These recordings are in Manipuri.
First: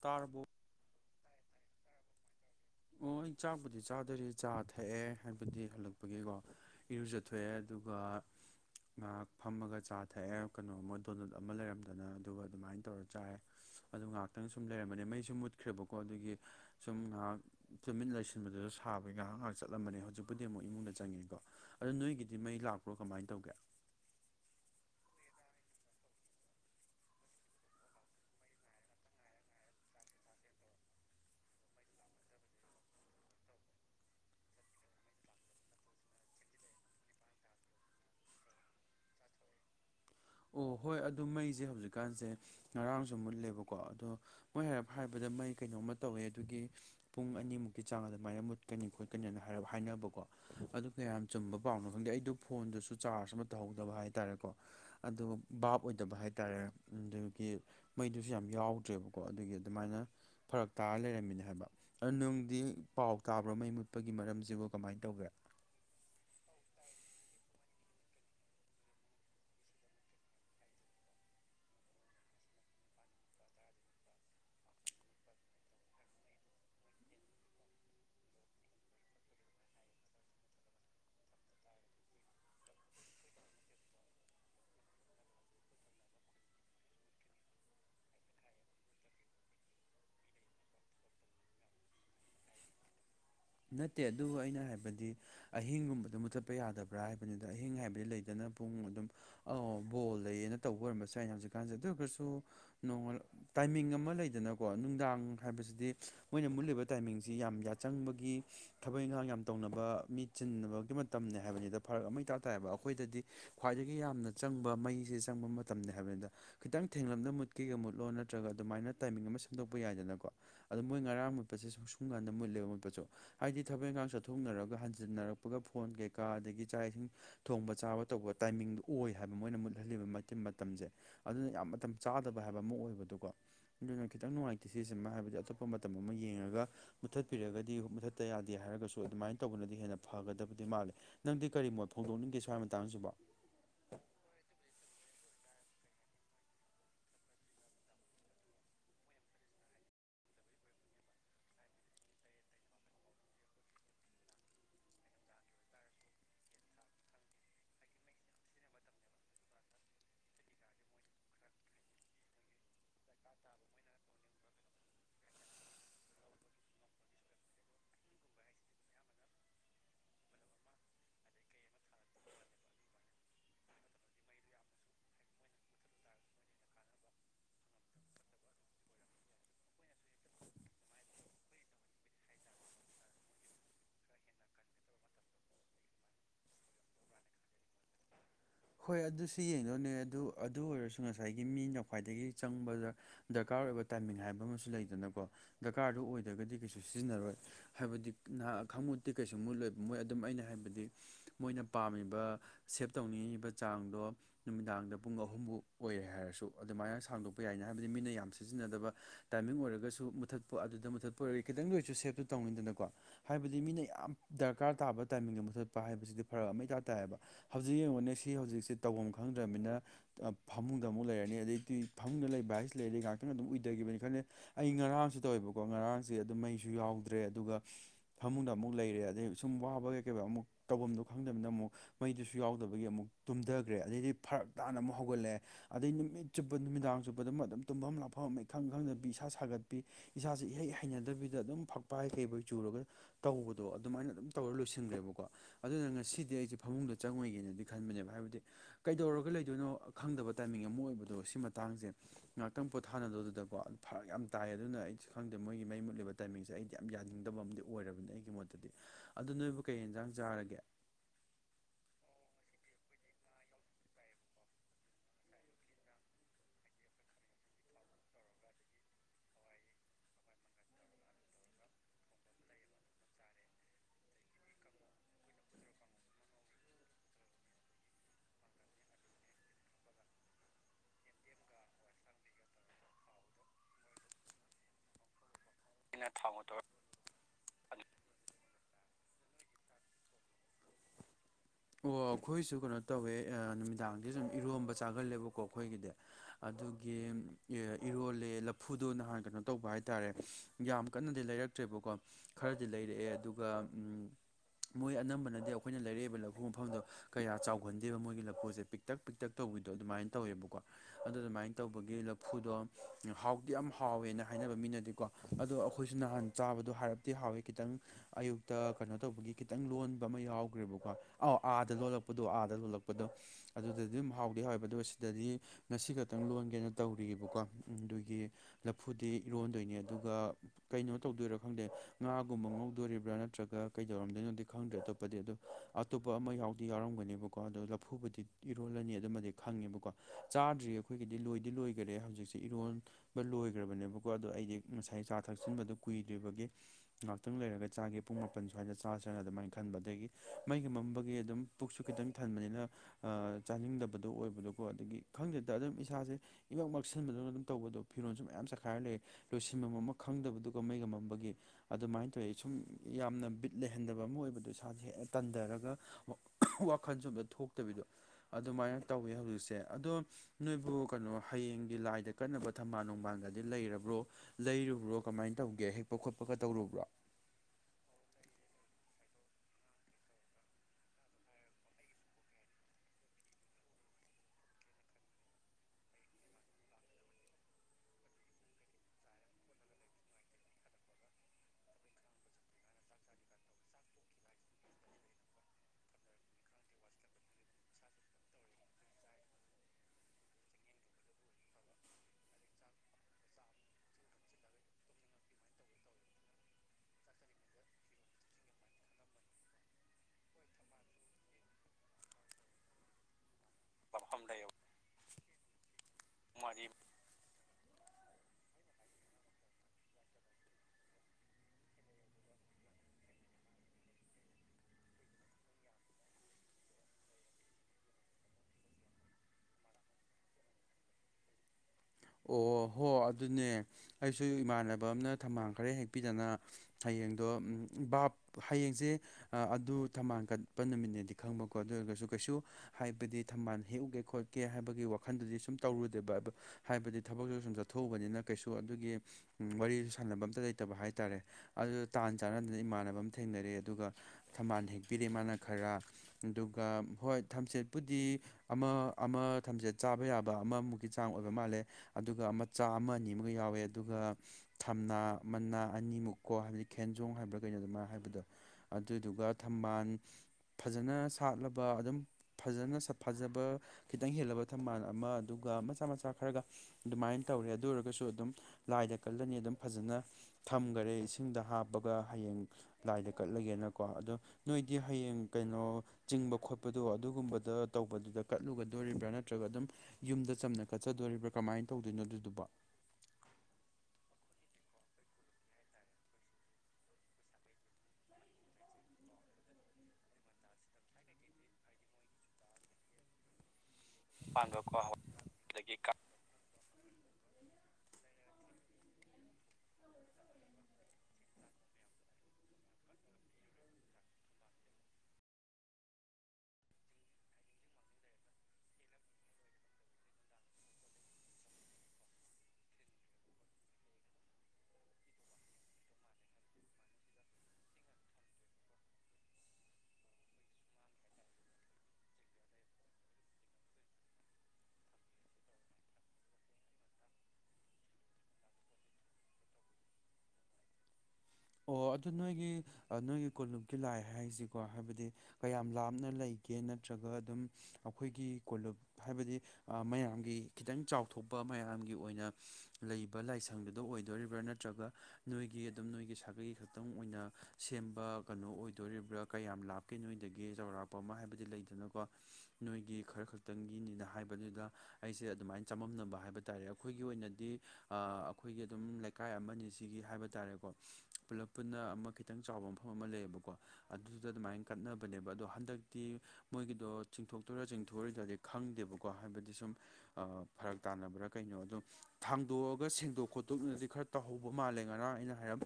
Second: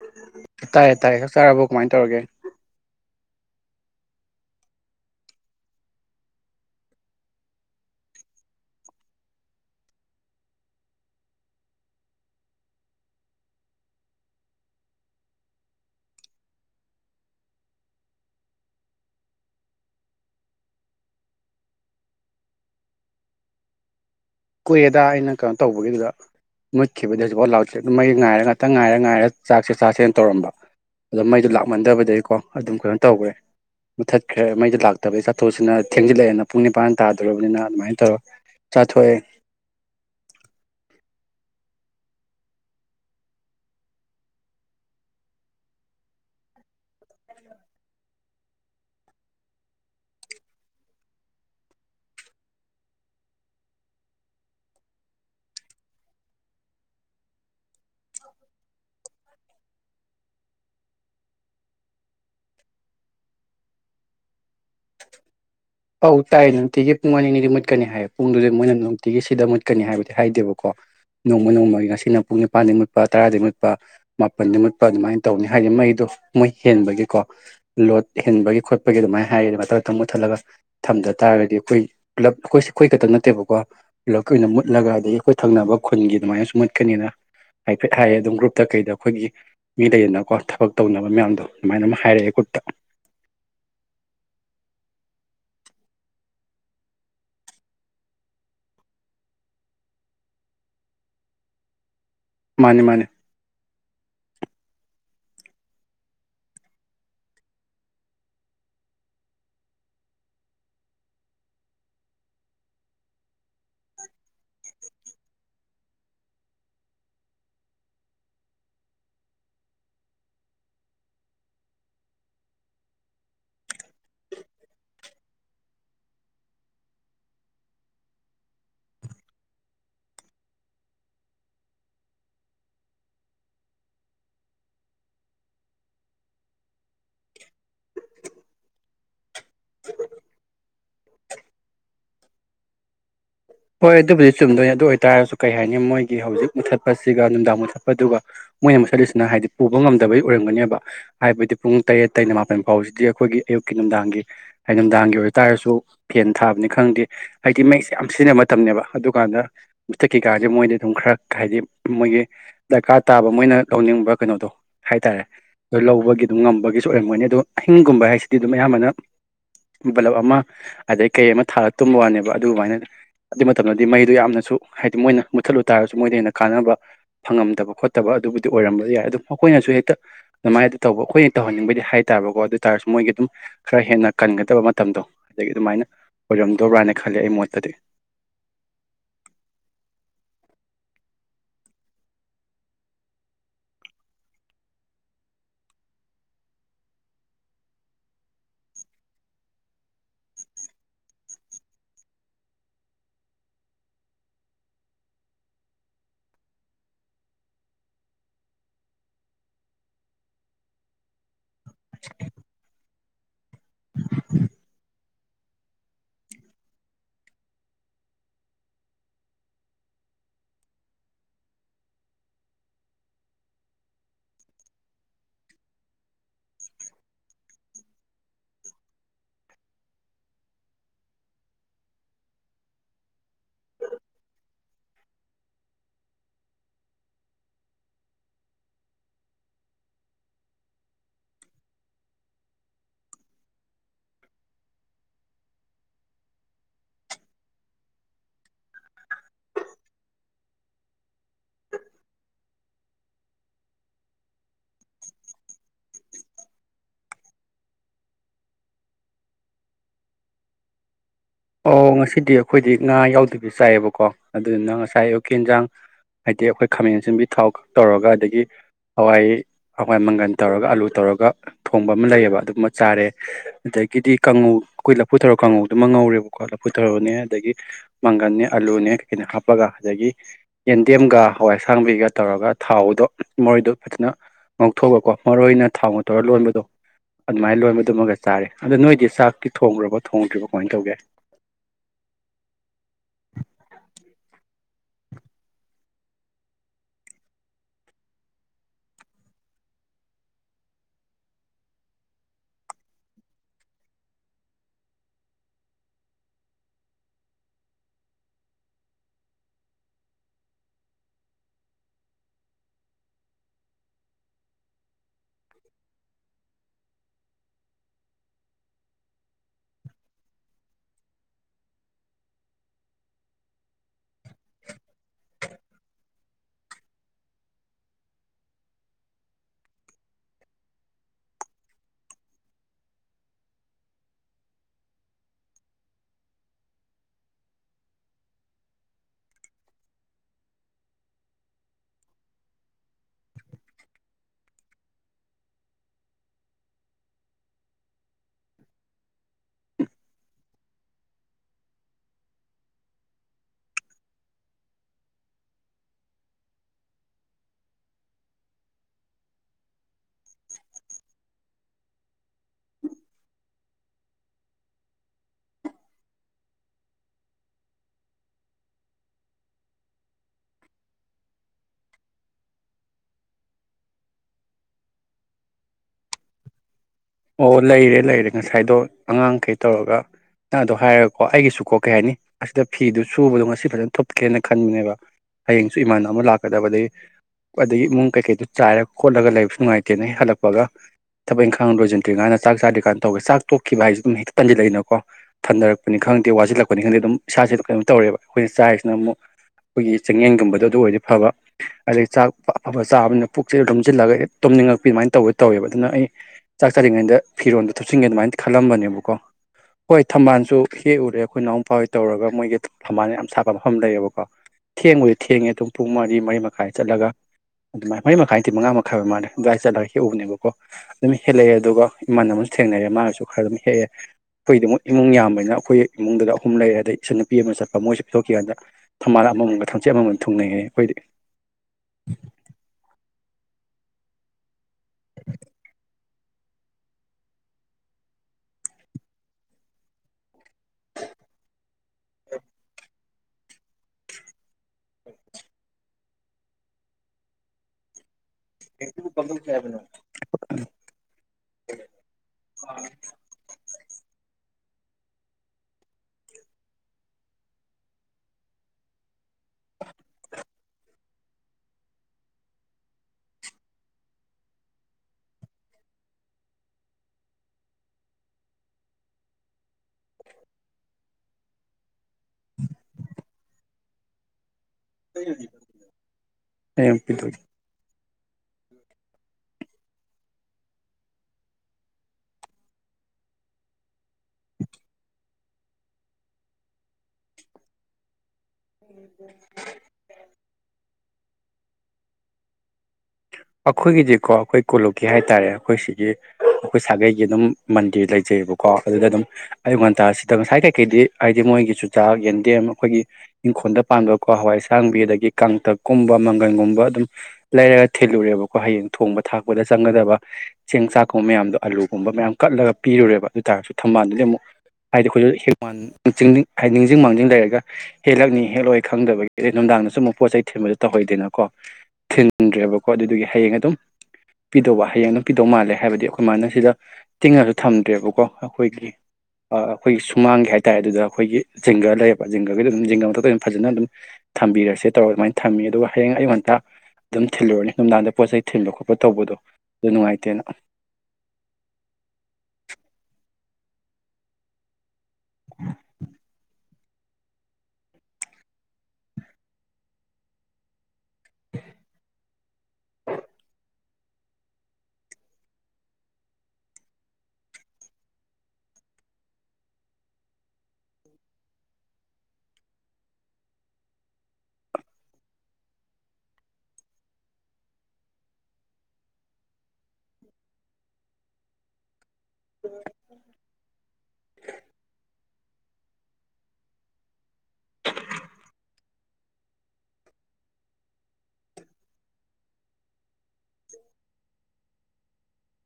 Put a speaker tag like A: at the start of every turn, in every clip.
A: ꯇꯥꯔꯕꯨꯣꯛ
B: ꯇꯥꯏꯌꯦ ꯇꯥꯏꯌꯦ ꯆꯛ ꯆꯔꯕꯕꯨ ꯀꯃꯥꯏꯅ ꯇꯧꯔꯒꯦ
A: ꯑꯣ ꯑꯩ ꯆꯥꯕꯨꯗꯤ ꯆꯥꯗꯔꯤ ꯆꯥ ꯊꯛꯑꯦ ꯍꯥꯏꯕꯗꯤ ꯍꯜꯂꯛꯄꯒꯤꯀꯣ ꯏꯔꯨꯖꯊꯣꯛꯑꯦ ꯑꯗꯨꯒ ꯉꯥꯏꯍꯥꯛ ꯐꯝꯃꯒ ꯆꯥ ꯊꯛꯑꯦ ꯀꯩꯅꯣꯃ ꯗꯣꯅꯦꯠ ꯑꯃ ꯂꯩꯔꯝꯗꯅ ꯑꯗꯨꯒ ꯑꯗꯨꯃꯥꯏꯅ ꯇꯧꯔ ꯆꯥꯏ ꯑꯗꯨ ꯉꯥꯏꯍꯥꯛꯇꯪ ꯁꯨꯝ ꯂꯩꯔꯝꯕꯅꯦ ꯃꯩꯁꯨ ꯃꯨꯠꯈ꯭ꯔꯦꯕꯀꯣ ꯑꯗꯨꯒꯤ ꯁꯨꯝ ꯉꯥꯏꯍꯥꯛ ꯐꯤꯃꯤꯠ ꯂꯩꯁꯤꯟꯕꯗꯨꯗ ꯁꯥꯕꯒꯤ ꯉꯥꯏꯍꯥꯛ ꯉꯥꯏꯍꯥꯛ ꯆꯠꯂꯝꯕꯅꯦ ꯍꯧꯖꯤꯛꯄꯗꯤ ꯑꯃꯨꯛ ꯏꯃꯨꯡꯗ ꯆꯪꯉꯤꯀꯣ ꯑꯗꯣ ꯅꯣꯏꯒꯤꯗꯤ ꯃꯩ ꯂꯥꯛꯄ꯭ꯔꯣ ꯀꯃꯥꯏꯅ ꯇꯧꯒꯦ
B: ꯀꯨꯏꯔꯦꯗ ꯑꯩꯅ ꯀꯩꯅꯣ ꯇꯧꯕꯒꯤꯗꯨꯗ ꯃꯨꯠꯈꯤꯕꯗꯖꯤꯛꯐꯥꯎ ꯂꯥꯎ ꯆꯦ ꯑꯗꯨ ꯃꯩ ꯉꯥꯏꯔ ꯉꯥꯛꯇꯪ ꯉꯥꯏꯔꯒ ꯉꯥꯏꯔꯒ ꯆꯥꯛꯁꯦ ꯆꯥꯛ ꯁꯦ ꯇꯧꯔꯝꯕ ꯑꯗꯣ ꯃꯩꯗꯣ ꯂꯥꯛꯃꯟꯗꯕꯗꯒꯤꯀꯣ ꯑꯗꯨꯝ ꯀꯩꯅꯣ ꯇꯧꯈ꯭ꯔꯦ ꯃꯨꯊꯠꯈ꯭ꯔꯦ ꯃꯩꯗ ꯂꯥꯛꯇꯕꯩ ꯆꯥꯊꯣꯛꯁꯤꯅ ꯊꯦꯡꯖꯤꯜꯂꯛꯑꯦꯅ ꯄꯨꯡ ꯅꯤꯄꯥꯟ ꯇꯥꯗꯣꯔꯕꯅꯤꯅ ꯑꯗꯨꯃꯥꯏꯅ ꯇꯧꯔ ꯆꯥꯊꯣꯛꯑꯦ
A: ꯑꯣ ꯍꯣꯏ ꯑꯗꯨ ꯃꯩꯁꯦ ꯍꯧꯖꯤꯛꯀꯥꯟꯁꯦ ꯉꯔꯥꯡꯁꯨ ꯃꯨꯜꯂꯦꯕꯀꯣ ꯑꯗꯣ ꯃꯣꯏ ꯍꯥꯏꯔꯞ ꯍꯥꯏꯕꯗ ꯃꯩ ꯀꯩꯅꯣꯝꯃ ꯇꯧꯋꯦ ꯑꯗꯨꯒꯤ ꯄꯨꯡ ꯑꯅꯤꯃꯨꯛꯀꯤ ꯆꯥꯡ ꯑꯗꯨꯃꯥꯏꯅ ꯃꯨꯠꯀꯅꯤ ꯈꯣꯠꯀꯅꯤꯅ ꯍꯥꯏ ꯍꯥꯏꯅꯕꯀꯣ ꯑꯗꯨ ꯀꯌꯥꯝ ꯆꯨꯝꯕ ꯄꯥꯎꯅꯣ ꯈꯪꯗꯦ ꯑꯩꯗ ꯐꯣꯟꯗꯨꯁꯨ ꯆꯥꯔꯖ ꯑꯃ ꯇꯧꯍꯧꯗꯕ ꯍꯥꯏ ꯇꯥꯔꯦꯀꯣ ꯑꯗꯨꯒ ꯕꯥꯞ ꯑꯣꯏꯗꯕ ꯍꯥꯏꯇꯥꯔꯦ ꯑꯗꯨꯒꯤ ꯃꯩꯗꯨꯁꯨ ꯌꯥꯝ ꯌꯥꯎꯗ꯭ꯔꯦꯕꯀꯣ ꯑꯗꯨꯒꯤ ꯑꯗꯨꯃꯥꯏꯅ ꯐꯔꯛ ꯇꯥꯔ ꯂꯩꯔꯝꯃꯤꯅꯦ ꯍꯥꯏꯕ ꯅꯪꯗꯤ ꯄꯥꯎ ꯇꯥꯕ꯭ꯔꯣ ꯃꯩ ꯃꯨꯠꯄꯒꯤ ꯃꯔꯝꯁꯤꯕꯨ ꯀꯃꯥꯏꯅ ꯇꯧꯒꯦ
B: ꯑꯧ ꯇꯥꯏꯌꯦ ꯅꯨꯡꯇꯤꯒꯤ ꯄꯨꯡ ꯑꯅꯤꯅꯤꯗꯤ ꯃꯨꯠꯀꯅꯤ ꯍꯥꯏꯌꯦ ꯄꯨꯡꯗꯨꯗꯤ ꯃꯣꯏꯅ ꯅꯨꯡꯇꯤꯒꯤ ꯁꯤꯗ ꯃꯨꯠꯀꯅꯤ ꯍꯥꯏꯕꯗꯤ ꯍꯥꯏꯗꯦꯕꯀꯣ ꯅꯣꯡꯃ ꯅꯣꯡꯃꯒꯤ ꯉꯁꯤꯅ ꯄꯨꯡ ꯅꯤꯄꯥꯟꯗꯒꯤꯩ ꯃꯨꯠꯄ ꯇꯔꯥꯗꯒꯤꯩ ꯃꯨꯠꯄ ꯃꯥꯄꯜꯗꯤ ꯃꯨꯠꯄ ꯑꯗꯨꯃꯥꯏꯅ ꯇꯧꯅꯤ ꯍꯥꯏꯗꯤ ꯃꯩꯗꯣ ꯃꯣꯏ ꯍꯦꯟꯕꯒꯤꯀꯣ ꯂꯣꯠ ꯍꯦꯟꯕꯒꯤ ꯈꯣꯠꯄꯒꯤ ꯑꯗꯨꯥꯏ ꯍꯥꯏꯔꯤ ꯑꯗꯨꯃꯥꯏꯅ ꯇꯞ ꯇꯞ ꯃꯠꯊꯠꯂꯒ ꯊꯝꯗ ꯇꯥꯔꯒꯗꯤ ꯑꯩꯈꯣꯏ ꯄꯨꯂꯞ ꯑꯩꯈꯣꯏꯁꯦ ꯑꯩꯈꯣꯏ ꯈꯛꯇ ꯅꯠꯇꯦꯕꯀꯣ ꯄꯨꯂꯛ ꯑꯣꯏꯅ ꯃꯨꯠꯂꯒ ꯑꯗꯒꯤ ꯑꯩꯈꯣꯏ ꯊꯪꯅꯕ ꯈꯨꯟꯒꯤ ꯑꯗꯨꯃꯥꯏꯅꯁꯨ ꯃꯨꯠꯀꯅꯤꯅ ꯍꯥꯏꯐꯦꯠ ꯍꯥꯏꯌꯦ ꯑꯗꯨꯝ ꯒ꯭ꯔꯨꯞꯇ ꯀꯩꯗ ꯑꯩꯈꯣꯏꯒꯤ ꯃꯤ ꯂꯩꯗꯅꯀꯣ ꯊꯕꯛ ꯇꯧꯅꯕ ꯃꯌꯥꯝꯗꯣ ꯑꯗꯨꯃꯥꯏꯅ ꯑꯃ ꯍꯥꯏꯔꯛꯑꯦ ꯈꯨꯠꯇ
A: ꯅꯠꯇꯦ ꯑꯗꯨꯕꯨ ꯑꯩꯅ ꯍꯥꯏꯕꯗꯤ ꯑꯍꯤꯡꯒꯨꯝꯕꯗ ꯃꯨꯠꯊꯠꯄ ꯌꯥꯗꯕ꯭ꯔꯥ ꯍꯥꯏꯕꯅꯤꯗ ꯑꯍꯤꯡ ꯍꯥꯏꯕꯗꯤ ꯂꯩꯗꯅ ꯄꯨꯡ ꯑꯗꯨꯝ ꯑ ꯕꯣꯜ ꯂꯩꯌꯦꯅ ꯇꯧꯕ ꯑꯣꯏꯔꯝꯕꯁꯨꯦ ꯑꯩꯅ ꯍꯧꯖꯤꯛ ꯀꯥꯟꯁꯦ ꯑꯗꯨ ꯑꯣꯏꯔꯒꯁꯨ
B: ꯃꯥꯅꯤ ꯃꯥꯅꯤ
A: ꯅꯣꯡꯃ ꯇꯥꯏꯃꯤꯡ ꯑꯃ ꯂꯩꯗꯅꯀꯣ ꯅꯨꯡꯗꯥꯡ ꯍꯥꯏꯕꯁꯤꯗꯤ ꯃꯣꯏꯅ ꯃꯨꯂꯤꯕ ꯇꯥꯏꯃꯤꯡꯁꯤ ꯌꯥꯝ ꯌꯥꯆꯪꯕꯒꯤ ꯒꯤ ꯊꯕꯛ ꯏꯪꯈꯥꯡ ꯌꯥꯝ ꯇꯧꯅꯕ ꯃꯤ ꯆꯤꯟꯅꯕꯒꯤ ꯃꯇꯝꯅꯤꯅꯦ ꯍꯥꯏꯕꯅꯤꯗ ꯐꯔꯛ ꯑꯃꯇꯥ ꯇꯥꯏꯕ ꯑꯩꯈꯣꯏꯗꯗꯤ ꯈ꯭ꯋꯥꯏꯗꯒꯤ ꯌꯥꯝꯅ ꯆꯪꯕ ꯃꯩꯁꯦ ꯆꯪꯕ ꯃꯇꯝ ꯍꯥꯏꯕꯅꯤꯗ ꯈꯤꯇꯪ ꯊꯦꯡꯡꯂꯝꯅ ꯃꯨꯠꯀꯦꯒ ꯃꯨꯠꯂꯣ ꯅꯠꯇ꯭ꯔꯒ ꯑꯗꯨꯃꯥꯏꯅ ꯇꯥꯏꯃꯤꯡ ꯑꯃ ꯁꯦꯝꯗꯣꯛꯄ ꯌꯥꯏꯗꯅꯀꯣ ꯑꯗꯣ ꯃꯣꯏ ꯉꯔꯥꯡ ꯃꯨꯠꯄꯁꯦ ꯁꯨꯡꯁꯨꯝ ꯀꯥꯟꯗ ꯃꯨꯠꯂꯦꯕ ꯃꯠꯄꯁꯨ ꯍꯥꯏꯗꯤ ꯊꯕꯛ ꯏꯟꯈꯥꯡ ꯆꯠꯊꯣꯛꯅꯔꯒ ꯍꯟꯖꯤꯟꯅꯔꯛꯄꯒ ꯐꯣꯟ ꯀꯩꯀꯥ ꯑꯗꯒꯤ ꯆꯥꯛ ꯏꯁꯤꯡ ꯊꯣꯡꯕ ꯆꯥꯕ ꯇꯧꯕ ꯇꯥꯏꯃꯤꯡꯗꯨ ꯑꯣꯏ ꯍꯥꯏꯕ ꯃꯣꯏꯅ ꯃꯨꯠꯍꯜꯂꯤꯕ ꯃꯇꯝꯁꯦ ꯑꯗꯨꯅ ꯌꯥꯝ ꯃꯇꯝ ꯆꯥꯗꯕ ꯍꯥꯏꯕ ꯑꯃ ꯑꯣꯏꯕꯗꯨꯀꯣ ꯑꯗꯨꯅ ꯈꯤꯇꯪ ꯅꯨꯡꯉꯥꯏꯇꯦ ꯁꯤꯁꯤꯃ ꯍꯥꯏꯕꯗꯤ ꯑꯇꯣꯞꯄ ꯃꯇꯝ ꯑꯃ ꯌꯦꯡꯉꯒ ꯃꯨꯊꯠꯄꯤꯔꯒꯗꯤ ꯃꯨꯊꯠꯇ ꯌꯥꯗꯦ ꯍꯥꯏꯔꯒꯁꯨ ꯑꯗꯨꯃꯥꯏꯅ ꯇꯧꯕꯅꯗꯤ ꯍꯦꯟꯅ ꯐꯒꯗꯕꯗꯤ ꯃꯥꯜꯂꯤꯦ ꯅꯪꯗꯤ ꯀꯔꯤ ꯃꯣꯠ ꯐꯣꯡꯗꯣꯛꯅꯤꯡꯒꯦ ꯁ꯭ꯋꯥꯏ ꯃꯇꯥꯡꯁꯤꯕꯣ
B: ꯍꯣꯏ ꯑꯗꯨꯕꯨꯗꯤ ꯆꯨꯝꯗꯣꯏꯅꯤ ꯑꯗꯨ ꯑꯣꯏꯇꯥꯔꯁꯨ ꯀꯩ ꯍꯥꯏꯅꯤ ꯃꯣꯏꯒꯤ ꯍꯧꯖꯤꯛ ꯃꯨꯠꯊꯠꯄꯁꯤꯒ ꯅꯨꯡꯗꯥꯡ ꯃꯨꯠꯊꯠꯄꯗꯨꯒ ꯃꯣꯏꯅ ꯑꯃꯨ ꯁꯠꯂꯤꯁꯤꯅ ꯍꯥꯏꯗꯤ ꯄꯨꯕ ꯉꯝꯗꯕꯩ ꯑꯣꯏꯔꯝꯒꯅꯦꯕ ꯍꯥꯏꯕꯗꯤ ꯄꯨꯡ ꯇꯔꯦꯠꯇꯩꯅ ꯃꯥꯄꯟ ꯐꯥꯎꯕꯁꯤꯗꯤ ꯑꯩꯈꯣꯏꯒꯤ ꯑꯌꯨꯛꯀꯤ ꯅꯨꯡꯗꯥꯡꯒꯤ ꯍꯥꯏ ꯅꯨꯡꯗꯥꯡꯒꯤ ꯑꯣꯏꯇꯥꯥꯔꯁꯨ ꯐꯦꯟ ꯊꯥꯕꯅꯤ ꯈꯪꯗꯦ ꯍꯥꯏꯗꯤ ꯃꯩꯁꯦ ꯌꯥꯝ ꯁꯤꯖꯤꯟꯅꯕ ꯃꯇꯝꯅꯦꯕ ꯑꯗꯨꯀꯥꯟꯗ ꯃꯤꯇꯛ ꯀꯩꯀꯥꯁꯦ ꯃꯣꯏꯗꯤ ꯑꯗꯨꯝ ꯈꯔ ꯍꯥꯏꯗꯤ ꯃꯣꯏꯒꯤ ꯗꯔꯀꯥꯔ ꯇꯥꯕ ꯃꯣꯏꯅ ꯂꯧꯅꯤꯡꯕ ꯀꯩꯅꯣꯗꯣ ꯍꯥꯏꯇꯥꯔꯦ ꯂꯧꯕꯒꯤ ꯑꯗꯨꯝ ꯉꯝꯕꯒꯤꯁꯨ ꯑꯣꯏꯔꯝꯒꯅꯤ ꯑꯗꯣ ꯑꯍꯤꯡꯒꯨꯝꯕ ꯍꯥꯏꯁꯤꯗꯤ ꯑꯗꯨꯝ ꯑꯌꯥꯝꯕꯅ ꯕꯂꯞ ꯑꯃ ꯑꯗꯩ ꯀꯩ ꯑꯃ ꯊꯥꯔꯒ ꯇꯨꯝꯕ ꯋꯥꯅꯦꯕ ꯑꯗꯨꯃꯥꯏꯅ ꯑꯗꯨ ꯃꯇꯝꯗꯗꯤ ꯃꯩꯗꯨ ꯌꯥꯝꯅꯁꯨ ꯍꯥꯏꯗꯤ ꯃꯣꯏꯅ ꯃꯨꯠꯊꯠꯂꯨ ꯇꯥꯔꯒꯁꯨ ꯃꯣꯏꯗ ꯍꯦꯟꯅ ꯀꯥꯟꯅꯕ ꯐꯪꯉꯝꯗꯕ ꯈꯣꯠꯇꯕ ꯑꯗꯨꯕꯨꯗꯤ ꯑꯣꯏꯔꯝꯕꯗꯤ ꯌꯥꯏ ꯑꯗꯨ ꯃꯈꯣꯏꯅꯁꯨ ꯍꯦꯛꯇ ꯑꯗꯨꯃꯥꯏꯅꯣ ꯇꯧꯕ ꯑꯩꯈꯣꯏꯅ ꯇꯧꯍꯟꯅꯤꯡꯕꯒꯤꯗꯤ ꯍꯥꯏꯇꯥꯥꯔꯕꯕꯀꯣ ꯑꯗꯨ ꯑꯣꯏ ꯇꯥꯔꯁꯨ ꯃꯣꯏꯒꯤ ꯑꯗꯨꯝ ꯈꯔ ꯍꯦꯟꯅ ꯀꯟꯒꯗꯕ ꯃꯇꯝꯗꯣ ꯑꯗꯒꯤ ꯑꯗꯨꯃꯥꯏꯅ ꯑꯣꯏꯔꯝꯗꯣꯕ꯭ꯔꯥꯅ ꯈꯂꯦ ꯑꯩ ꯃꯣꯠꯇꯗꯤ
A: ꯍꯣꯏ ꯑꯗꯨ ꯁꯤ ꯌꯦꯡꯗꯧꯅꯦ ꯑꯗꯨ ꯑꯗꯨ ꯑꯣꯏꯔꯁꯨ ꯉꯁꯥꯏꯒꯤ ꯃꯤꯅ ꯈ꯭ꯋꯥꯏꯗꯒꯤ ꯆꯪꯕꯗ ꯗꯔꯀꯥꯔ ꯑꯣꯏꯕ ꯇꯥꯏꯃꯤꯡ ꯍꯥꯏꯕ ꯑꯃꯁꯨ ꯂꯩꯗꯅꯀꯣ ꯗꯔꯀꯥꯔꯗꯨ ꯑꯣꯏꯗ꯭ꯔꯒꯗꯤ ꯀꯩꯁꯨ ꯁꯤꯖꯤꯟꯅꯔꯣꯏ ꯍꯥꯏꯕꯗꯤ ꯅꯍ ꯈꯉꯨꯠꯇꯤ ꯀꯩꯁꯨ ꯃꯨꯠꯂꯣꯏꯕ ꯃꯣꯏ ꯑꯗꯨꯝ ꯑꯩꯅ ꯍꯥꯏꯕꯗꯤ ꯃꯣꯏꯅ ꯄꯥꯝꯃꯤꯕ ꯁꯦꯞ ꯇꯧꯅꯤꯡꯉꯤꯕ ꯆꯥꯡꯗꯣ ꯅꯨꯃꯤꯗꯥꯡꯗ ꯄꯨꯡ ꯑꯍꯨꯝꯐꯥꯎ ꯑꯣꯏꯔꯦ ꯍꯥꯏꯔꯁꯨ ꯑꯗꯨꯃꯥꯏꯅ ꯁꯥꯡꯗꯣꯛꯄ ꯌꯥꯏꯅꯤ ꯍꯥꯏꯕꯗꯤ ꯃꯤꯅ ꯌꯥꯝ ꯁꯤꯖꯤꯟꯅꯗꯕ ꯇꯥꯏꯃꯤꯡ ꯑꯣꯏꯔꯒꯁꯨ ꯃꯨꯊꯠꯄ ꯑꯗꯨꯗ ꯃꯨꯊꯠꯄ ꯑꯣꯏꯔꯒ ꯈꯤꯇꯪꯗꯤ ꯑꯣꯏꯔꯁꯨ ꯁꯦꯞꯇꯨ ꯇꯧꯅꯤꯡꯗꯅꯀꯣ ꯍꯥꯏꯕꯗꯤ ꯃꯤꯅ ꯌꯥꯝ ꯗꯔꯀꯥꯔ ꯇꯥꯕ ꯇꯥꯏꯃꯤꯡꯗ ꯃꯨꯊꯠꯄ ꯍꯥꯏꯕꯁꯤꯗꯤ ꯐꯔꯛ ꯑꯃꯇꯥ ꯇꯥꯏꯌꯦꯕ ꯍꯧꯖꯤꯛ ꯌꯦꯡꯕꯅꯦ ꯁꯤ ꯍꯧꯖꯤꯛꯁꯦ ꯇꯧꯐꯝ ꯈꯪꯗ꯭ꯔꯅꯤꯅ ꯐꯃꯨꯡꯗ ꯑꯃꯨꯛ ꯂꯩꯔꯅꯤ ꯑꯗꯩꯗꯤ ꯐꯃꯨꯡꯗ ꯂꯩꯕ ꯍꯥꯏꯁꯤ ꯂꯩꯔꯗꯤ ꯉꯥꯏꯍꯥꯛꯇꯪ ꯑꯗꯨꯝ ꯎꯏꯊꯈꯤꯕꯅꯤ ꯈꯜꯂꯦ ꯑꯩ ꯉꯔꯥꯡꯁꯨ ꯇꯧꯋꯦꯕꯀꯣ ꯉꯔꯥꯡꯁꯦ ꯑꯗꯨꯝ ꯃꯩꯁꯨ ꯌꯥꯎꯗ꯭ꯔꯦ ꯑꯗꯨꯒ ꯐꯃꯨꯡꯗ ꯑꯃꯨꯛ ꯂꯩꯔꯦ ꯑꯗꯩ ꯁꯨꯝ ꯋꯥꯕ ꯀꯩ ꯀꯩꯕꯥ ꯑꯃꯨꯛ ꯇꯧꯐꯝꯗꯣ ꯈꯪꯗꯅꯤꯅ ꯑꯃꯨꯛ ꯃꯩꯗꯨꯁꯨ ꯌꯥꯎꯗꯕꯒꯤ ꯑꯃꯨꯛ ꯇꯨꯝꯊꯈ꯭ꯔꯦ ꯑꯗꯩꯗꯤ ꯐꯔꯛ ꯇꯥꯅ ꯑꯃꯨꯛ ꯍꯧꯒꯠꯂꯦ ꯑꯗꯩ ꯅꯨꯃꯤꯠ ꯆꯨꯞꯄ ꯅꯨꯃꯤꯗꯥꯡ ꯆꯨꯞꯄꯗ ꯑꯗꯨꯝ ꯇꯨꯝꯐꯝ ꯂꯥꯞꯐꯝ ꯏꯈꯪ ꯈꯪꯗꯕꯤ ꯏꯁꯥ ꯁꯥꯒꯠꯄꯤ ꯏꯁꯥꯁ ꯏꯍꯩ ꯍꯩꯅꯗꯕꯤꯗ ꯑꯗꯨꯝ ꯐꯛꯄ ꯍꯥꯏ ꯀꯩ ꯆꯨꯔꯒ ꯇꯧꯕꯗꯣ ꯑꯗꯨꯃꯥꯏꯅ ꯑꯗꯨꯝ ꯇꯧꯔ ꯂꯣꯏꯁꯤꯟꯈ꯭ꯔꯦꯕꯀꯣ ꯑꯗꯨꯅ ꯉꯁꯤꯗꯤ ꯑꯩꯁꯦ ꯐꯃꯨꯡꯗ ꯆꯪꯉꯣꯏꯒꯦꯅꯗꯤ ꯈꯟꯕꯅꯦꯕ ꯍꯥꯏꯕꯗꯤ ꯀꯩꯗꯧꯔꯒ ꯂꯩꯗꯣꯏꯅꯣ ꯈꯪꯗꯕ ꯇꯥꯏꯃꯤꯡ ꯑꯃ ꯑꯣꯏꯕꯗꯣ ꯁꯤ ꯃꯇꯥꯡꯁꯦ ꯉꯥꯏꯍꯥꯛꯇꯪ ꯄꯣꯠꯊꯥꯅꯗꯗꯨꯗꯀꯣ ꯐꯔꯛ ꯌꯥꯝ ꯇꯥꯏꯌꯦ ꯑꯗꯨꯅ ꯑꯩꯁꯨ ꯈꯪꯗꯦ ꯃꯣꯏꯒꯤ ꯃꯩ ꯃꯨꯠꯂꯤꯕ ꯇꯥꯏꯃꯤꯡꯁꯦ ꯑꯩꯗꯤ ꯌꯥꯝ ꯌꯥꯅꯤꯡꯗꯕ ꯑꯃꯗꯤ ꯑꯣꯏꯔꯕꯅꯦ ꯑꯩꯒꯤ ꯃꯣꯠꯇꯗꯤ ꯑꯗꯨꯗ ꯅꯣꯏꯕꯨ ꯀꯩ ꯌꯦꯟꯖꯥꯡ ꯆꯥꯔꯒꯦ
B: ꯑꯣ ꯉꯁꯤꯗꯤ ꯑꯩꯈꯣꯏꯗꯤ ꯉꯥ ꯌꯥꯎꯗꯕꯤ ꯆꯥꯏꯑꯕꯀꯣ ꯑꯗꯨꯗꯨꯅ ꯉꯁꯥꯏ ꯎꯀꯤꯦꯟꯟꯖꯥꯡ ꯍꯥꯏꯗꯤ ꯑꯩꯈꯣꯏ ꯈꯥꯃꯦꯟ ꯑꯁꯤꯟꯕꯤ ꯊꯥꯎ ꯈꯛ ꯇꯧꯔꯒ ꯑꯗꯒꯤ ꯍꯋꯥꯏ ꯍꯋꯥꯏ ꯃꯪꯒꯟ ꯇꯧꯔꯒ ꯑꯥꯂꯨ ꯇꯧꯔꯒ ꯊꯣꯡꯕ ꯑꯃ ꯂꯩꯌꯦꯕ ꯑꯗꯨꯃ ꯆꯥꯔꯦ ꯑꯗꯒꯤꯗꯤ ꯀꯥꯡꯉꯧ ꯑꯩꯈꯣꯏ ꯂꯐꯨ ꯊꯧꯔꯒ ꯀꯥꯡꯉꯧꯗꯨꯃ ꯉꯧꯔꯦꯕ ꯀ ꯂꯐꯨ ꯊꯔꯨꯅꯦ ꯑꯗꯒꯤ ꯃꯪꯒꯟꯅꯦ ꯑꯂꯨꯅꯦ ꯀꯩ ꯀꯅ ꯍꯥꯞꯄꯒ ꯑꯗꯒꯤ ꯌꯦꯟꯗꯦꯝꯒ ꯍꯋꯥꯏꯁꯥꯡꯕꯤꯒ ꯇꯧꯔꯒ ꯊꯥꯎꯗꯣ ꯃꯣꯔꯣꯏꯗꯣ ꯐꯖꯅ ꯉꯧꯊꯣꯛꯑꯒꯀꯣ ꯃꯔꯨ ꯑꯣꯏꯅ ꯊꯥꯎ ꯉ ꯇꯧꯔ ꯂꯣꯟꯕꯗꯣ ꯑꯗꯨꯃꯥꯏꯅ ꯂꯣꯏꯕꯗꯨꯝꯃꯒ ꯆꯥꯔ ꯑꯗꯣ ꯅꯣꯏꯗꯤ ꯆꯥꯛꯇꯤ ꯊꯣꯡꯈ꯭ꯔꯕꯣ ꯊꯣꯡꯗ꯭ꯔꯤꯕꯣ ꯀꯃꯥꯏꯅ ꯇꯧꯒꯦ
A: ꯑꯣ ꯑꯩꯈꯣꯏꯁꯨ ꯀꯩꯅꯣ ꯇꯧꯋꯦ ꯅꯨꯃꯤꯗꯥꯡꯁ ꯁꯨꯝ ꯏꯔꯣꯝꯕ ꯆꯥꯒꯜꯂꯦꯕꯀꯣ ꯑꯩꯈꯣꯏꯒꯤꯗꯤ ꯑꯗꯨꯒꯤ ꯏꯔꯣꯜꯂꯦ ꯂꯐꯨꯗꯣ ꯅꯍꯥꯟ ꯀꯩꯅꯣ ꯇꯧꯕ ꯍꯥꯏꯇꯥꯥꯔꯦ ꯌꯥꯝ ꯀꯟꯅꯗꯤ ꯂꯩꯔꯛ ꯠꯇ꯭ꯔꯦꯕꯀꯣ ꯈꯔꯗꯤ ꯂꯩꯔꯛꯑꯦ ꯑꯗꯨꯒ ꯃꯣꯏ ꯑꯅꯝꯕꯅꯗꯤ ꯑꯩꯈꯣꯏꯅ ꯂꯩꯔꯛꯦꯕ ꯃꯐꯝ ꯃꯐꯝꯗꯣ ꯀꯌꯥ ꯆꯥꯎꯒꯟꯗꯦꯕ ꯃꯣꯏꯒꯤ ꯂꯐꯨꯁꯦ ꯄꯤꯛꯇ ꯄꯤꯛꯇꯛ ꯇꯧꯕꯤꯗꯣ ꯑꯗꯨꯃꯥꯏꯅ ꯇꯧꯋꯦꯕꯀꯣ ꯑꯗꯨ ꯑꯗꯨꯃꯥꯏꯅ ꯇꯧꯕꯒꯤ ꯂꯐꯨꯗꯣ ꯍꯥꯎꯗꯤꯤ ꯌꯥꯝ ꯍꯥꯎꯋꯦꯅ ꯍꯥꯏꯅꯕ ꯃꯤꯅꯗꯤꯀꯣ ꯑꯗꯣ ꯑꯩꯈꯣꯏꯁꯨ ꯅꯍꯥꯟ ꯆꯥꯕꯗꯣ ꯍꯥꯏꯔꯞꯇꯗꯤ ꯍꯥꯎꯋꯤ ꯈꯤꯇꯪ ꯑꯌꯨꯛꯇ ꯀꯩꯅꯣ ꯇꯧꯕꯒꯤ ꯈꯤꯇꯪ ꯂꯣꯟꯕ ꯑꯃ ꯌꯥꯎꯈ꯭ꯔꯦꯕꯀꯣ ꯑꯧ ꯑꯥꯗ ꯂꯣꯜꯂꯛꯄꯗꯣ ꯑꯥꯗ ꯂꯣꯜꯂꯛꯄꯗꯣ ꯑꯗꯨꯗꯗꯤ ꯑꯗꯨꯝ ꯍꯥꯎꯗꯤꯦ ꯍꯥꯎꯋꯦꯕ ꯑꯗꯨꯒ ꯁꯤꯗꯗꯤ ꯉꯁꯤ ꯈꯛꯇꯪ ꯂꯣꯟꯒꯦꯅ ꯇꯧꯔꯤꯑꯕꯀꯣ ꯑꯗꯨꯒꯤ ꯂꯐꯨꯗꯤ ꯏꯔꯣꯟꯗꯣꯏꯅꯦ ꯑꯗꯨꯒ ꯀꯩꯅꯣ ꯇꯧꯗꯣꯏꯔꯥ ꯈꯪꯗꯦ ꯉꯥꯒꯨꯝꯕ ꯉꯧꯗꯣꯔꯤꯕ꯭ꯔꯥ ꯅꯠꯇ꯭ꯔꯒ ꯀꯩꯗꯧꯔꯝꯗꯣꯏꯅꯣꯗꯤ ꯈꯪꯗ꯭ꯔꯦ ꯑꯇꯣꯞꯄꯗꯤ ꯑꯗ ꯑꯇꯣꯞꯄ ꯑꯃ ꯌꯥꯎꯗꯤ ꯌꯥꯎꯔꯝꯒꯅꯦꯕꯀꯣ ꯑꯗꯣ ꯂꯐꯨꯕꯨꯗꯤ ꯏꯔꯣꯜꯂꯅꯤ ꯑꯗꯨꯃꯗꯤ ꯈꯪꯉꯦꯕꯀꯣ ꯆꯥꯗ꯭ꯔꯤ ꯑꯩꯈꯣꯏꯒꯤꯗꯤ ꯂꯣꯏꯗꯤ ꯂꯣꯏꯈꯔꯦ ꯍꯧꯖꯤꯛꯁꯦ ꯏꯔꯣꯟꯜ ꯂꯣꯏꯈ꯭ꯔꯕꯅꯦꯕꯀꯣ ꯑꯗꯣ ꯑꯩꯗꯤ ꯉꯁꯥꯏ ꯆꯥ ꯊꯛꯆꯤꯟꯕꯗꯨꯣ ꯀꯨꯏꯗ꯭ꯔꯤꯕꯒꯤ ꯉꯥꯏꯍꯥꯛꯇꯪ ꯂꯩꯔꯒ ꯆꯥꯒꯦ ꯄꯨꯡ ꯃꯥꯄꯟ ꯁ꯭ꯋꯥꯏꯗ ꯆꯥꯥꯁꯦꯅ ꯑꯗꯨꯃꯥꯏꯅ ꯈꯟꯕ ꯑꯗꯒꯤ ꯃꯩꯒꯤ ꯃꯝꯕꯒꯤ ꯑꯗꯨꯝ ꯄꯨꯛꯁꯨ ꯈꯤꯇꯪ ꯊꯟꯕꯅꯤꯅ ꯆꯥꯅꯤꯡꯗꯕꯗꯣ ꯑꯣꯏꯕꯗꯣꯀꯣ ꯑꯗꯒꯤ ꯈꯪꯗꯦꯗ ꯑꯗꯨꯝ ꯏꯁꯥꯁꯦ ꯏꯃꯛꯃꯛꯛꯁꯤꯟꯕꯗꯨꯅ ꯑꯗꯨꯝ ꯇꯧꯕꯗꯣ ꯐꯤꯔꯣꯟꯁꯨ ꯃꯌꯥꯝ ꯆꯥꯛꯈꯥꯏꯔ ꯂꯩ ꯂꯣꯏꯁꯤꯟꯐꯝꯃ ꯈꯪꯗꯕꯗꯨꯒ ꯃꯩ ꯉꯝꯃꯝꯕꯒꯤ ꯑꯗꯨꯃꯥꯏꯅ ꯇꯧꯋꯤ ꯁꯨꯝ ꯌꯥꯝꯅ ꯕꯤꯠ ꯂꯩꯍꯟꯗꯕ ꯑꯃ ꯑꯣꯏꯕꯗꯣ ꯏꯁꯥꯁꯦ ꯍꯦꯛ ꯇꯟꯊꯔꯒ ꯋꯥꯈꯜ ꯁꯣꯝꯗ ꯊꯣꯛꯇꯕꯤꯗꯣ ꯑꯗꯨꯃꯥꯏꯅ ꯇꯧꯋꯤ ꯍꯧꯖꯤꯛꯁꯦ ꯑꯗꯣ ꯅꯣꯏꯕꯨ ꯀꯩꯅꯣ ꯍꯌꯦꯡꯒꯤ ꯂꯥꯏꯗ ꯀꯟꯅꯕ ꯊꯝꯕꯥꯜ ꯅꯣꯡꯕꯥꯜꯗꯗꯤ ꯂꯩꯔꯕ꯭ꯔꯣ ꯂꯩꯔꯨꯕ꯭ꯔꯣ ꯀꯃꯥꯏꯅ ꯇꯧꯒꯦ ꯍꯦꯛꯄ ꯈꯣꯠꯄꯒ ꯇꯧꯔꯨꯕ꯭ꯔꯣ
B: ꯑꯣ ꯂꯩꯔꯦ ꯂꯩꯔꯦ ꯉꯁꯥꯏꯗꯣ ꯑꯉꯥꯡꯈꯩ ꯇꯧꯔꯒ ꯅꯗꯣ ꯍꯥꯏꯔꯒꯀꯣ ꯑꯩꯒꯤꯁꯨꯀꯣ ꯀꯩ ꯍꯥꯏꯅꯤ ꯑꯁꯤꯗ ꯐꯤꯗꯨ ꯁꯨꯕꯗꯣ ꯉꯁꯤ ꯐꯖꯅ ꯊꯨꯞꯀꯦꯅ ꯈꯟꯕꯅꯦꯕ ꯍꯌꯦꯡꯁꯨ ꯏꯃꯥꯟꯅꯕ ꯑꯃ ꯂꯥꯛꯀꯗꯕꯅꯤ ꯑꯗꯒꯤ ꯏꯃꯨꯡ ꯀꯩꯀꯩꯗꯣ ꯆꯥꯏꯔꯒ ꯈꯣꯠꯂꯒ ꯂꯩꯕꯁꯨ ꯅꯨꯡꯉꯥꯏꯇꯦꯅ ꯑꯩ ꯍꯜꯂꯛꯄꯒ ꯊꯕꯛ ꯏꯪꯈꯥꯡ ꯂꯣꯏꯁꯤꯟ ꯇꯠꯇ꯭ꯔꯤꯀꯗ ꯆꯥꯛ ꯆꯥꯗ꯭ꯔꯤꯀꯗ ꯇꯧꯒ ꯆꯣꯛꯈꯤꯕ ꯍꯥꯏꯁꯤꯒꯨꯝ ꯍꯦꯛꯇ ꯇꯟꯁꯤꯂꯛꯏꯀꯣ ꯊꯟꯊꯔꯛꯄꯅꯤ ꯈꯪꯗꯦ ꯋꯥꯁꯤꯜꯂꯛꯄꯅꯤ ꯈꯪꯗꯦ ꯑꯗꯨꯝ ꯏꯁꯥꯁꯤꯗ ꯀꯩꯅꯝ ꯇꯧꯔꯦꯕ ꯑꯩꯈꯣꯏꯅ ꯆꯥꯏꯁꯤꯅ ꯑꯃꯨꯛ ꯑꯩꯈꯣꯏꯒꯤ ꯆꯦꯡꯌꯦꯡꯒꯨꯝꯕꯗꯣ ꯑꯗꯨ ꯑꯣꯏꯔꯗꯤ ꯐꯕ ꯑꯗꯩ ꯆꯥꯛ ꯑꯐꯕ ꯆꯥꯕꯅ ꯄꯨꯛꯁꯦ ꯂꯣꯝꯁꯤꯜꯂꯒ ꯍꯦꯛ ꯇꯨꯝꯅꯤꯡꯉꯛꯄꯤ ꯑꯗꯨꯃꯥꯏꯅ ꯇꯧ ꯇꯧꯋꯦꯕ ꯑꯗꯨꯅ ꯑꯩ ꯆꯠꯂꯤꯉꯩꯗ ꯐꯤꯔꯣꯟꯗꯣ ꯊꯨꯞꯆꯟꯒꯦ ꯑꯗꯨꯃꯥꯏꯅ ꯈꯜꯂꯝꯕꯅꯦꯕꯀꯣ ꯍꯣꯏ ꯊꯝꯕꯥꯜꯁꯨ ꯍꯦꯛꯎꯔꯦ ꯑꯩꯈꯣꯏ ꯅꯍꯎꯨꯛꯥꯎꯩ ꯇꯧꯔꯒ ꯃꯣꯏꯒꯤ ꯐꯝꯕꯥꯜꯅ ꯌꯥꯝ ꯁꯥꯕ ꯃꯐꯝ ꯂꯩꯌꯦꯕꯀꯣ ꯊꯦꯡꯕꯗꯤ ꯊꯦꯡꯉꯦ ꯑꯗꯨꯝ ꯄꯨꯡ ꯃꯔꯤ ꯃꯔꯤ ꯃꯈꯥꯏ ꯆꯠꯂꯒ ꯑꯗꯨꯃꯥꯏ ꯃꯔꯤ ꯃꯈꯥꯏꯅꯤꯗꯤꯤ ꯃꯉꯥ ꯃꯈꯥꯏ ꯑꯣꯏ ꯃꯥꯜꯦ ꯑꯗꯨꯋꯥꯏꯗ ꯆꯠꯂꯒ ꯍꯦꯛꯎꯅꯦꯕꯀꯣ ꯑꯗꯨꯝ ꯍꯦꯜꯂꯛꯑꯦ ꯑꯗꯨ ꯑꯗꯨꯒ ꯏꯃꯥꯟ ꯑꯃꯁꯨ ꯊꯦꯡꯅꯩꯔꯦ ꯃꯥꯅꯁꯨ ꯈꯔ ꯑꯗꯨꯝ ꯍꯦꯛꯑꯦ ꯑꯩꯈꯣꯏꯗꯤ ꯑꯃꯨꯛ ꯏꯃꯨꯡ ꯌꯥꯝꯕꯅꯤꯅ ꯑꯩꯈꯣꯏ ꯏꯃꯨꯡꯗ ꯑꯍꯨꯝ ꯂꯩꯔ ꯑꯗꯩ ꯏꯆꯟꯟꯅ ꯅꯨꯄꯤ ꯑꯃ ꯆꯠꯄ ꯃꯣꯏꯁꯨꯦ ꯄꯤꯊꯣꯛꯈꯤꯀꯥꯟꯗ ꯊꯝꯕꯥꯥꯟ ꯑꯃꯃꯝꯒ ꯊꯆꯦꯠ ꯑꯃꯃꯝ ꯊꯨꯡꯅꯩꯍꯦ ꯑꯩꯣꯏꯗꯤ
A: ꯑꯣ ꯍꯣ ꯑꯗꯨꯅꯦ ꯑꯩꯁꯨ ꯏꯃꯥꯟꯅꯕ ꯑ ꯑꯃꯅ ꯊꯝꯕꯥꯥꯡ ꯈꯔ ꯍꯦꯛꯄꯤꯗꯅ ꯍꯌꯦꯡꯗꯣ ꯕꯥꯞ ꯍꯌꯦꯡꯁꯦ ꯑꯗꯨ ꯊꯝꯕꯥꯜ ꯀꯠꯄ ꯅꯨꯃꯤꯠꯅꯦꯗꯤ ꯈꯪꯕꯀꯣ ꯑꯗꯨ ꯑꯣꯏꯔꯒꯁꯨ ꯀꯩꯁꯨ ꯍꯥꯏꯕꯗꯤ ꯊꯝꯕꯥꯜ ꯍꯦꯛꯎꯒꯦ ꯈꯣꯠꯀꯦ ꯍꯥꯏꯕꯒꯤ ꯋꯥꯈꯟꯗꯨꯗꯤ ꯁꯨꯝ ꯇꯧꯔꯨꯗꯦꯕꯕ ꯍꯥꯏꯕꯗꯤ ꯊꯕꯛꯁꯨ ꯁꯨꯝ ꯆꯠꯊꯣꯛꯎꯕꯅꯤꯅ ꯀꯩꯁꯨ ꯑꯗꯨꯒꯤ ꯋꯥꯔꯤꯁꯨ ꯁꯥꯟꯅꯕ ꯑꯝꯇ ꯂꯩꯇꯕ ꯍꯥꯏꯇꯥꯔꯦ ꯑꯗꯨ ꯇꯥꯟ ꯆꯥꯟꯅꯗꯅ ꯏꯃꯥꯟꯅꯕ ꯑ ꯊꯦꯡꯅꯔꯦ ꯑꯗꯨꯒ ꯊꯝꯕꯥꯜ ꯍꯦꯛꯄꯤꯔꯦ ꯃꯥꯅ ꯈꯔ ꯑꯗꯨꯒ ꯍꯣꯏ ꯊꯝꯆꯦꯠꯄꯨꯗꯤ ꯑꯃ ꯑꯃ ꯊꯝꯖꯦꯗ ꯆꯥꯕ ꯌꯥꯕ ꯑꯃꯃꯨꯛꯀꯤ ꯆꯥꯡ ꯑꯣꯏꯕ ꯃꯥꯜꯂꯦ ꯑꯗꯨꯒ ꯃꯆꯥ ꯑꯃ ꯑꯅꯤ ꯑꯃꯒ ꯌꯥꯎꯋꯦ ꯑꯗꯨꯒ ꯊꯝꯅꯥ ꯃꯅꯥ ꯑꯅꯤꯃꯨꯛꯀꯣ ꯍꯥꯏꯕꯗꯤ ꯈꯦꯟꯖꯣꯡ ꯍꯥꯏꯕ꯭ꯔꯥ ꯀꯩꯅꯣ ꯑꯗꯨꯃ ꯍꯥꯏꯕꯗꯣ ꯑꯗꯨꯗꯨꯒ ꯊꯝꯕꯥꯜ ꯐꯖꯅ ꯁꯥꯠꯂꯕ ꯑꯗꯨꯝ ꯐꯖꯅ ꯐꯖꯕ ꯈꯤꯇꯪ ꯍꯦꯜꯂꯕ ꯃꯊꯝ ꯃꯜ ꯑꯃ ꯑꯗꯨꯒ ꯃꯆꯥ ꯃꯆꯥ ꯈꯔꯒ
B: ꯑꯩꯅ
A: ꯑꯗꯨꯃꯥꯏꯅ
B: ꯄꯤꯊꯣꯛ
A: ꯇꯧꯔꯦ ꯑꯗꯨ ꯑꯣꯏꯔꯒꯁꯨ ꯑꯗꯨꯝ ꯂꯥꯏꯗ ꯀꯜꯂꯅꯤ ꯑꯗꯨꯝ ꯐꯖꯅ ꯊꯝꯈꯔꯦ ꯏꯁꯤꯡꯗ ꯍꯥꯞꯄꯒ ꯍꯌꯦꯡ ꯂꯥꯏꯗ ꯀꯠꯂꯒꯦꯅꯀꯣ ꯑꯗꯣ ꯅꯣꯏꯗꯤ ꯍꯌꯦꯡ ꯀꯩꯅꯣ ꯆꯤꯡꯕ ꯈꯣꯠꯄꯗꯣ ꯑꯗꯨꯒꯨꯝꯕꯗ ꯇꯧꯕꯗꯨꯗ ꯀꯠꯂꯨꯒꯗꯣꯔꯤꯕ꯭ꯔꯥ ꯅꯠꯇ꯭ꯔꯒ ꯑꯗꯨꯝ ꯌꯨꯝꯗ ꯆꯝꯅ ꯀꯠꯆꯗꯣꯔꯤꯕ꯭ꯔꯥ ꯀꯃꯥꯏꯅ ꯇꯧꯗꯣꯏꯅꯣ ꯑꯗꯨꯗꯨꯕ
B: ꯑꯩꯈꯣꯏꯒꯤꯗꯤꯀꯣ ꯑꯩꯈꯣꯏ ꯀꯣꯂꯣꯀꯤ ꯍꯥꯏꯇꯥꯔꯦ ꯑꯩꯈꯣꯏ ꯁꯤꯒꯤ ꯑꯩꯈꯣꯏ ꯁꯥꯒꯩꯒꯤ ꯑꯗꯨꯝ ꯃꯟꯗꯤꯔ ꯂꯩꯖꯩꯑꯕꯀꯣ ꯑꯗꯨꯗ ꯑꯗꯨꯝ ꯑꯌꯨꯛ ꯉꯟꯇꯥꯁꯤꯗ ꯉꯁꯥꯏ ꯀꯩꯀꯩꯗꯤ ꯍꯥꯏꯗꯤ ꯃꯣꯏꯒꯤ ꯆꯨꯖꯥꯛ ꯌꯦꯟꯗꯦꯝ ꯑꯩꯈꯣꯏꯒꯤ ꯏꯪꯈꯣꯜꯗ ꯄꯥꯟꯕꯀꯣ ꯍꯋꯥꯏꯁꯥꯡꯕꯤ ꯑꯗꯒꯤ
A: ꯍꯋꯥꯏꯗꯒꯤ
B: ꯀꯥꯡꯇꯛꯀꯨꯝꯕ ꯃꯪꯒꯟꯒꯨꯝꯕ ꯑꯗꯨꯝ ꯂꯩꯔꯒ ꯊꯤꯜꯂꯨꯔꯦꯕꯀꯣ ꯍꯌꯦꯡ ꯊꯣꯡꯕ ꯊꯥꯛꯄꯗ ꯆꯪꯒꯗꯕ ꯆꯦꯡ ꯆꯥꯛꯀꯨꯝꯕ ꯃꯌꯥꯝꯗꯣ ꯑꯥꯂꯨꯒꯨꯝꯕ ꯃꯌꯥꯝ ꯀꯠꯂꯒ ꯄꯤꯔꯨꯔꯦꯕ ꯑꯗꯨ ꯇꯥꯔꯁꯨ ꯊꯝꯕꯥꯜꯗꯨꯗꯤ ꯑꯃꯨꯛ ꯍꯥꯏꯗꯤ ꯑꯩꯈꯣꯏꯁꯨ ꯍꯦꯛ ꯍꯥꯏꯗꯤ ꯅꯤꯡꯁꯤꯡ ꯃꯥꯡꯖꯁꯤꯡ ꯂꯩꯔꯒ ꯍꯦꯜꯂꯛꯅꯤ ꯍꯦꯜꯂꯛꯑꯣꯣꯏ ꯈꯪꯗꯕꯒꯤ ꯑ ꯅꯨꯡꯗꯥꯡꯗꯁꯨꯨꯝ ꯑꯃꯨꯛ ꯄꯣꯠ ꯆꯩ ꯊꯤꯟꯕꯁꯨ ꯇꯧꯍꯩꯗꯅꯀꯣ ꯊꯤꯟꯗ꯭ꯔꯦꯕ ꯍꯣꯏ ꯑꯗꯨꯒꯤ ꯍꯌꯦꯡ ꯑꯗꯨꯝ ꯄꯤꯗꯧꯕ ꯍꯌꯦꯡꯅ ꯄꯤꯗꯧ ꯃꯥꯜꯂꯦ ꯍꯥꯏꯕꯗꯤ ꯑꯩꯈꯣꯏ ꯃꯥꯅ ꯁꯤꯗ ꯇꯤꯡꯉꯁꯨ ꯊꯝꯗ꯭ꯔꯦꯕꯀꯣ ꯑꯩꯈꯣꯏꯒꯤ ꯑꯩꯈꯣꯏꯒꯤ ꯁꯨꯃꯥꯡꯒꯤ ꯍꯥꯏꯇꯥꯔꯦ ꯑꯗꯨꯗ ꯑꯩꯈꯣꯏꯒꯤ ꯖꯤꯡꯒꯔ ꯂꯩꯌꯦꯕ ꯖꯤꯡꯒꯒꯤꯗ ꯑꯗꯨꯝ ꯖꯤꯡꯒ ꯃꯊꯛꯇ ꯑꯗꯨꯝ ꯐꯖꯅ ꯑꯗꯨꯝ ꯊꯝꯕꯤꯔꯁꯦ ꯇꯧꯔ ꯑꯗꯨꯃꯥꯏꯅ ꯊꯝꯃꯤ ꯑꯗꯨꯒ ꯍꯌꯦꯡ ꯑꯌꯨ ꯉꯟꯇꯥ ꯑꯗꯨꯝ ꯊꯤꯜꯂꯨꯔꯅꯤ ꯅꯨꯡꯗꯥꯡꯗ ꯄꯣꯠ ꯆꯩ ꯊꯤꯟꯕ ꯈꯣꯠꯄ ꯇꯧꯕꯗꯣ ꯑꯗꯨ ꯅꯨꯡꯉꯥꯏꯇꯦꯅ
A: ꯑꯣ ꯑꯗꯨ ꯅꯣꯏꯒꯤ ꯅꯣꯏꯒꯤ ꯀꯣꯂꯨꯞꯀꯤ ꯂꯥꯏ ꯍꯥꯏꯔꯤꯁꯤꯀꯣ ꯍꯥꯏꯕꯗꯤ ꯀꯌꯥꯝ ꯂꯥꯞꯅ ꯂꯩꯒꯦ ꯅꯠꯇ꯭ꯔꯒ ꯑꯗꯨꯝ ꯑꯩꯈꯣꯏꯒꯤ ꯀꯣꯂꯨꯞ ꯍꯥꯏꯕꯗꯤ ꯃꯌꯥꯝꯒꯤ ꯈꯤꯇꯪ ꯆꯥꯎ ꯑꯇꯣꯞꯄ ꯃꯌꯥꯝꯒꯤ ꯑꯣꯏꯅ ꯂꯩꯕ ꯂꯥꯏꯁꯪꯗꯨꯗ ꯑꯣꯏꯗꯣꯔꯤꯕ꯭ꯔꯥ ꯅꯠꯇ꯭ꯔꯒ ꯅꯣꯏꯒꯤ ꯑꯗꯨꯝ ꯅꯣꯏꯒꯤ ꯁꯛ ꯑꯩꯒꯤ ꯈꯛꯇꯪ ꯑꯣꯏꯅ ꯁꯦꯝꯕ ꯀꯩꯅꯣ ꯑꯣꯏꯗꯣꯔꯤꯕ꯭ꯔꯥ ꯀꯌꯥꯝ ꯂꯥꯞꯀꯦ ꯅꯣꯏꯗꯒꯤ ꯆꯥꯎꯔꯥꯛ ꯑꯇꯣꯄ ꯑꯃ ꯍꯥꯏꯕꯗꯤ ꯂꯩꯗꯅꯀꯣ ꯅꯣꯏꯒꯤ ꯈꯔ ꯈꯛꯇꯪꯒꯤꯅꯤꯅ ꯍꯥꯏꯕꯗꯨꯗ ꯑꯩꯁꯦ ꯑꯗꯨꯃꯥꯏꯅ ꯆꯃꯝꯅꯕ ꯍꯥꯏꯕ ꯇꯥꯔꯦ ꯑꯩꯈꯣꯏꯒꯤ ꯑꯣꯏꯅꯗꯤ ꯑꯩꯈꯣꯏꯒꯤ ꯑꯗꯨꯝ ꯑꯀꯥꯏ ꯑꯃ ꯑꯅꯤ ꯁꯤꯒꯤ ꯍꯥꯏꯕ ꯇꯥꯔꯦꯀꯣ ꯄꯨꯂꯞ ꯄꯨꯟꯅ ꯑꯃ ꯈꯤꯇꯪ ꯆꯥꯎꯕ ꯃꯐꯝ ꯑꯃ ꯂꯩꯌꯦꯕꯀꯣ ꯑꯗꯨꯗꯨꯗ ꯑꯗꯨꯃꯥꯏꯅ ꯀꯠꯅꯕꯅꯦꯕ ꯑꯗꯣ ꯍꯟꯗꯛꯇꯤ ꯃꯣꯏꯒꯤꯗꯣ ꯆꯤꯡꯊꯣꯛꯇꯣꯏꯔꯥ ꯆꯤꯡꯊꯣꯛꯣꯏꯗ꯭ꯔꯗꯤ ꯈꯪꯗꯦꯕꯀꯣ ꯍꯥꯏꯕꯗꯤ ꯁꯨꯝ ꯐꯔꯛ ꯇꯥꯟꯅꯕ꯭ꯔꯥ ꯀꯩꯅꯣ ꯑꯗꯣ ꯊꯥꯡꯗꯣꯛꯑꯒ ꯁꯦꯡꯗꯣꯛ ꯈꯣꯠꯇꯣꯛꯅꯗꯤ ꯈꯔ ꯇꯧꯍꯧꯕ ꯃꯥꯜꯂꯦ ꯉꯔꯥꯡ ꯑꯩꯅ ꯍꯥꯏꯔꯝ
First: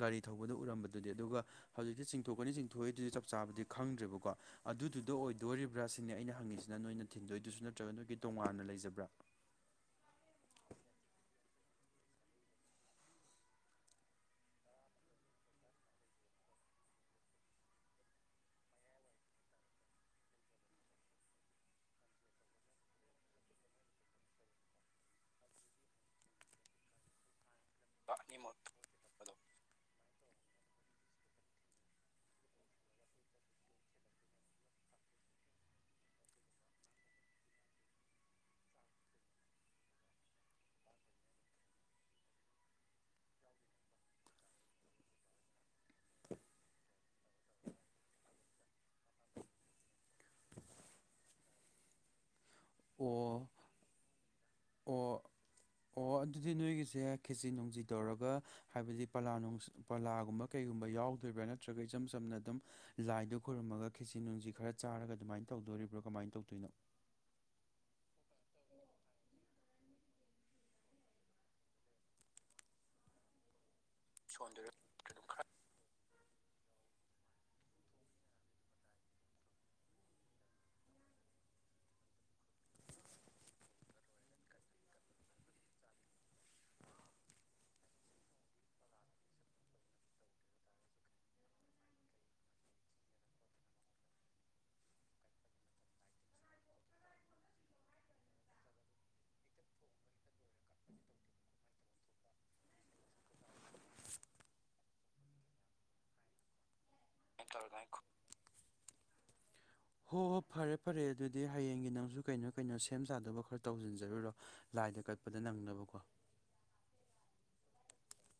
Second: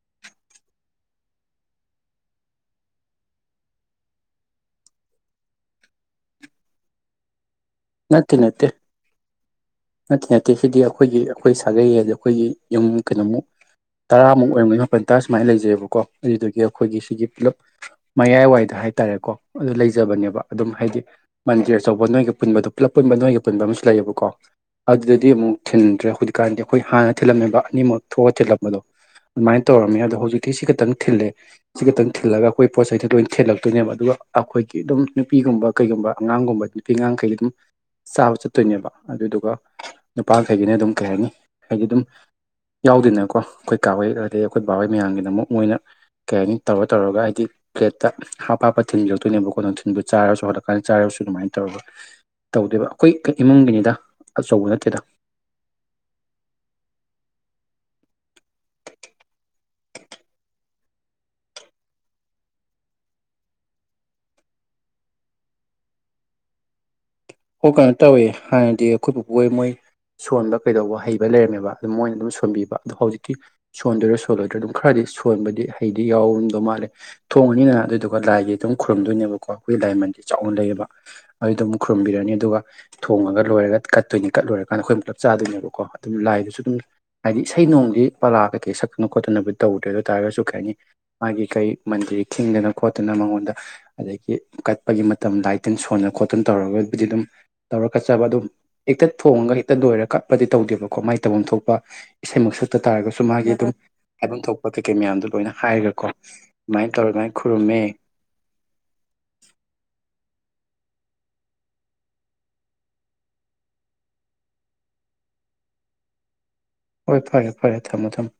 A: ꯒꯥꯔꯤ ꯊꯧꯕꯗ ꯎꯔꯝꯕꯗꯨꯗꯤ ꯑꯗꯨꯒ ꯍꯧꯖꯤꯛꯇꯤ ꯆꯤꯡꯊꯣꯛꯀꯅꯤ ꯆꯤꯡꯊꯣꯛꯏꯗꯨꯗꯤ ꯆꯞ ꯆꯥꯕꯗꯤ ꯈꯪꯗ꯭ꯔꯦꯕꯀꯣ ꯑꯗꯨꯗꯨꯗ ꯑꯣꯏꯗꯣꯔꯤꯕ꯭ꯔꯥ ꯁꯤꯅꯦ ꯑꯩꯅ ꯍꯪꯉꯤꯁꯤꯅ ꯅꯣꯏꯅ ꯊꯤꯟꯗꯣꯏꯗꯨꯁꯨ ꯅꯠꯇ꯭ꯔꯒ ꯅꯣꯏꯒꯤ
B: ꯅꯠꯇꯦ ꯅꯠꯇꯦ
A: ꯇꯣꯉꯥꯟꯅ ꯂꯩꯖꯕ꯭ꯔꯥ
B: ꯅꯠꯇꯦ ꯅꯠꯇꯦ ꯁꯤꯗꯤ ꯑꯩꯈꯣꯏꯒꯤ ꯑꯩꯈꯣꯏ ꯁꯥꯒꯩ ꯍꯥꯏꯗꯤ ꯑꯩꯈꯣꯏꯒꯤ ꯌꯨꯝ ꯀꯩꯅꯣꯃꯨꯛ ꯇꯔꯥꯃꯨꯛ ꯑꯣꯏꯔꯝꯒꯅꯤ ꯃꯥꯄꯜ ꯇꯔꯥ ꯁꯨꯃꯥꯏꯅ ꯂꯩꯖꯩꯑꯕꯀꯣ ꯑꯗꯨꯗꯒꯤ ꯑꯩꯈꯣꯏꯒꯤ ꯁꯤꯒꯤ ꯄꯨꯂꯞ ꯃꯌꯥꯏꯋꯥꯏꯗ ꯍꯥꯏꯇꯥꯔꯦꯀꯣ ꯑꯗꯨ ꯂꯩꯖꯕꯅꯦꯕ ꯑꯗꯨꯝ ꯍꯥꯏꯗꯤ ꯃꯟꯗꯤꯔ ꯑꯆꯧꯕ ꯅꯣꯏꯒ ꯄꯨꯟꯕꯗꯣ ꯄꯨꯂꯞ ꯄꯨꯟꯕ ꯅꯣꯏꯒ ꯄꯨꯟꯕ ꯑꯃꯁꯨ ꯂꯩꯌꯦꯕꯀꯣ ꯑꯗꯨꯗꯗꯤ ꯑꯃꯨꯛ ꯊꯤꯟꯗ꯭ꯔꯦ ꯍꯧꯖꯤꯛꯀꯥꯟꯗꯤ ꯑꯩꯈꯣꯏ ꯍꯥꯟꯅ ꯊꯤꯜꯂꯝꯃꯤꯕ ꯑꯅꯤꯃꯛ ꯊꯣꯛꯑ
A: ꯑꯅꯤꯃꯛ
B: ꯊꯤꯜꯂꯝꯕꯗꯣ
A: ꯊꯝꯕꯗꯣ
B: ꯑꯗꯨꯃꯥꯏꯅ ꯇꯧꯔꯝꯃꯦ ꯑꯗꯣ ꯍꯧꯖꯤꯛꯇꯤ ꯁꯤ ꯈꯈꯤꯛꯇꯪ ꯊꯤꯜꯂꯦ ꯁꯤ ꯈꯛꯇꯪ ꯊꯤꯜꯂꯒ ꯑꯩꯈꯣꯏ ꯄꯣꯠ ꯆꯩꯩꯁꯤ ꯂꯣꯏꯅ ꯊꯤꯜꯂꯛꯇꯣꯏꯅꯦꯕ ꯑꯗꯨꯒ ꯑꯩꯈꯣꯏꯒꯤ ꯑꯗꯨꯝ ꯅꯨꯄꯤꯒꯨꯝꯕ ꯀꯩꯒꯨꯝꯕ ꯑꯉꯥꯡꯒꯨꯝꯕ ꯅꯨꯄꯤ ꯑꯉꯥꯡꯈꯩ ꯑꯗꯨꯝ ꯆꯥꯕ ꯆꯠꯇꯣꯏꯅꯦꯕ ꯑꯗꯨꯗꯨꯒ ꯅꯨꯄꯥꯈꯩꯒꯤꯅ ꯑꯗꯨꯝ ꯀꯩ ꯍꯥꯏꯅꯤ ꯍꯥꯏꯗꯤ ꯑꯗꯨꯝ ꯌꯥꯎꯗꯦꯅꯀꯣ ꯑꯩꯈꯣꯏ ꯀꯥꯋꯣꯢ ꯑꯗꯩ ꯑꯩꯈꯣꯏ ꯕꯥꯋꯣꯏ ꯃꯌꯥꯝꯒꯤꯗꯃꯛ ꯃꯣꯏꯅ ꯀꯩ ꯍꯥꯏꯅꯤ ꯇꯧꯔ ꯇꯧꯔꯒ ꯍꯥꯏꯗꯤ ꯄ꯭ꯂꯦꯠꯇ ꯍꯥꯞ ꯍꯥꯞꯄ ꯊꯤꯟꯕꯤꯂꯛꯇꯣꯏꯅꯦꯕꯀꯣ ꯅꯨꯡꯊꯤꯟꯕ ꯆꯥꯔꯁꯨ ꯍꯣꯠꯂꯛꯀꯥꯟꯗ ꯆꯥꯔꯁꯨ ꯑꯗꯨꯃꯥꯏꯅ ꯇꯧꯔꯒ ꯇꯧꯗꯦꯕ ꯑꯩꯈꯣꯏ
A: ꯑꯣ
B: ꯏꯃꯨꯡꯒꯤꯅꯤꯗ ꯑꯆꯧꯕ ꯅꯠꯇꯦꯗ
A: ꯑꯣ ꯑꯣ ꯑꯗꯨꯗꯤ ꯅꯣꯏꯒꯤꯁꯦ ꯈꯦꯆꯤ ꯅꯨꯡꯖꯤ ꯇꯧꯔꯒ ꯍꯥꯏꯕꯗꯤ ꯄꯂꯥ ꯅꯨꯡ ꯄꯂꯥꯒꯨꯝꯕ ꯀꯩꯒꯨꯝꯕ ꯌꯥꯎꯗꯣ꯭ꯔꯥ ꯅꯠꯇ꯭ꯔꯒ ꯏꯆꯝ ꯆꯝꯅ ꯑꯗꯨꯝ ꯂꯥꯏꯗꯨ ꯈꯣꯏꯔꯨꯝꯃꯒ ꯈꯦꯆꯤ ꯅꯨꯡꯁꯤ ꯈꯔ ꯆꯥꯔꯒ ꯑꯗꯨꯃꯥꯏꯅ ꯇꯧꯗꯣꯔꯤꯕ꯭ꯔꯣ ꯀꯃꯥꯏꯅ ꯇꯧꯗꯣꯏꯅꯣ
B: ꯍꯣꯏ ꯀꯩꯅꯣ ꯇꯧꯋꯤ ꯍꯥꯏꯅꯗꯤ ꯑꯩꯈꯣꯏꯕꯨꯕꯨ ꯍꯣꯏ ꯃꯣꯏ ꯁꯣꯟꯕ ꯀꯩꯗꯧꯕ ꯍꯩꯕ ꯂꯩꯔꯝꯃꯦꯕ ꯑꯗꯨ ꯃꯣꯏꯅ ꯑꯗꯨꯝ ꯁꯣꯟꯕꯤꯕ ꯑꯗꯣ ꯍꯧꯖꯤꯛꯇꯤ ꯁꯣꯟꯗꯣꯏꯔꯥ ꯁꯣꯜꯂꯣꯏꯗ꯭ꯔꯥ ꯑꯗꯨꯝ
A: ꯁꯣꯟꯗꯣꯏꯔ
B: ꯈꯔꯗꯤ
A: ꯑꯗꯨꯝ ꯈꯔ
B: ꯁꯣꯟꯕꯗꯤ ꯍꯩꯗꯤ ꯌꯥꯎꯔꯝꯗꯧ ꯃꯥꯜꯂꯦ ꯊꯣꯡꯉꯅꯤꯅ ꯑꯗꯨꯗꯨꯒ ꯂꯥꯏꯒꯤ ꯑꯗꯨꯝ ꯈꯨꯔꯨꯝꯗꯣꯏꯅꯦꯕꯀꯣ ꯑꯩꯈꯣꯏꯒꯤ ꯂꯥꯏꯃꯟꯗꯤꯔ ꯆꯥꯎꯅ ꯂꯩꯌꯦꯑꯦꯕ ꯑꯗꯨ ꯑꯗꯨꯝ ꯊꯨꯝꯕꯤꯔꯅꯤ ꯑꯗꯨꯒ ꯊꯣꯡꯉꯒ ꯂꯣꯏꯔꯒ ꯀꯠꯇꯣꯏꯅꯤ ꯀꯠ ꯂꯣꯏꯔꯀꯥꯟꯗ ꯑꯩꯈꯣꯏ ꯑꯃꯨꯛꯂꯞ ꯆꯥꯗꯣꯏꯅꯦꯕꯀꯣ ꯑꯗꯨꯝ ꯂꯥꯏꯗꯁꯨ ꯑꯗꯨꯝ ꯍꯥꯏꯗꯤ ꯏꯁꯩ ꯅꯣꯡꯗꯤ ꯄꯥ ꯀꯩꯀꯩ ꯁꯛꯇꯅ ꯈꯣꯠꯇꯅꯕꯨꯗꯤ ꯇꯧꯗ꯭ꯔꯦ ꯑꯗꯨ ꯑꯣꯏ ꯇꯥꯔꯒꯁꯨ ꯀꯩ ꯍꯥꯏꯅꯤ ꯃꯥꯒꯤ ꯀꯩ ꯃꯟꯗꯤꯔ ꯈꯤꯡꯗꯅ ꯈꯣꯠꯇꯅ ꯃꯉꯣꯟꯗ ꯑꯗꯒꯤ ꯀꯠꯄꯒꯤ ꯃꯇꯝ ꯂꯥꯏ ꯇꯤꯟ ꯁꯣꯟꯅ ꯈꯣꯠꯇꯅ ꯇꯧꯔꯒꯕꯨꯗꯤ ꯑꯗꯨꯝ ꯇꯧꯔ ꯀꯠꯆꯕ ꯑꯗꯨꯝ ꯍꯦꯛꯇ ꯊꯣꯡꯉꯒ ꯍꯦꯛꯇ ꯂꯣꯏꯔꯒ ꯀꯠꯄꯗꯤ ꯇꯧꯗꯦꯕꯀꯣ ꯃꯥꯏ ꯇꯧꯐꯝ ꯊꯣꯛꯄ ꯏꯁꯩꯃꯛ ꯁꯛꯇ ꯇꯥꯔꯒꯁꯨ ꯃꯥꯒꯤ ꯑꯗꯨꯝ ꯍꯥꯏꯐꯝ ꯊꯣꯛꯄ ꯀꯩꯀꯩ ꯃꯌꯥꯝꯗꯣ ꯂꯣꯏꯅ ꯍꯥꯏꯔꯒꯀꯣ ꯑꯗꯨꯃꯥꯏꯅ ꯇꯧꯔ ꯑꯗꯨꯃꯥꯏꯅ ꯈꯨꯔꯨꯝꯃꯦ
A: ꯇꯧꯔꯒ ꯍꯣꯏ ꯍꯣꯏ ꯐꯔꯦ ꯐꯔꯦ ꯑꯗꯨꯗꯤ ꯍꯌꯦꯡꯒꯤ ꯅꯪꯁꯨ ꯀꯩꯅꯣ ꯀꯩꯅꯣ ꯁꯦꯝ ꯁꯗꯧꯕ ꯈꯔ ꯇꯧꯁꯤꯟꯖꯔꯨꯔꯣ ꯂꯥꯏꯗ ꯀꯠꯄꯗ ꯅꯪꯅꯕꯀꯣ
B: ꯍꯣꯏ ꯐꯔꯦ ꯐꯔꯦ ꯊꯝꯃꯣ ꯊꯝꯃꯣ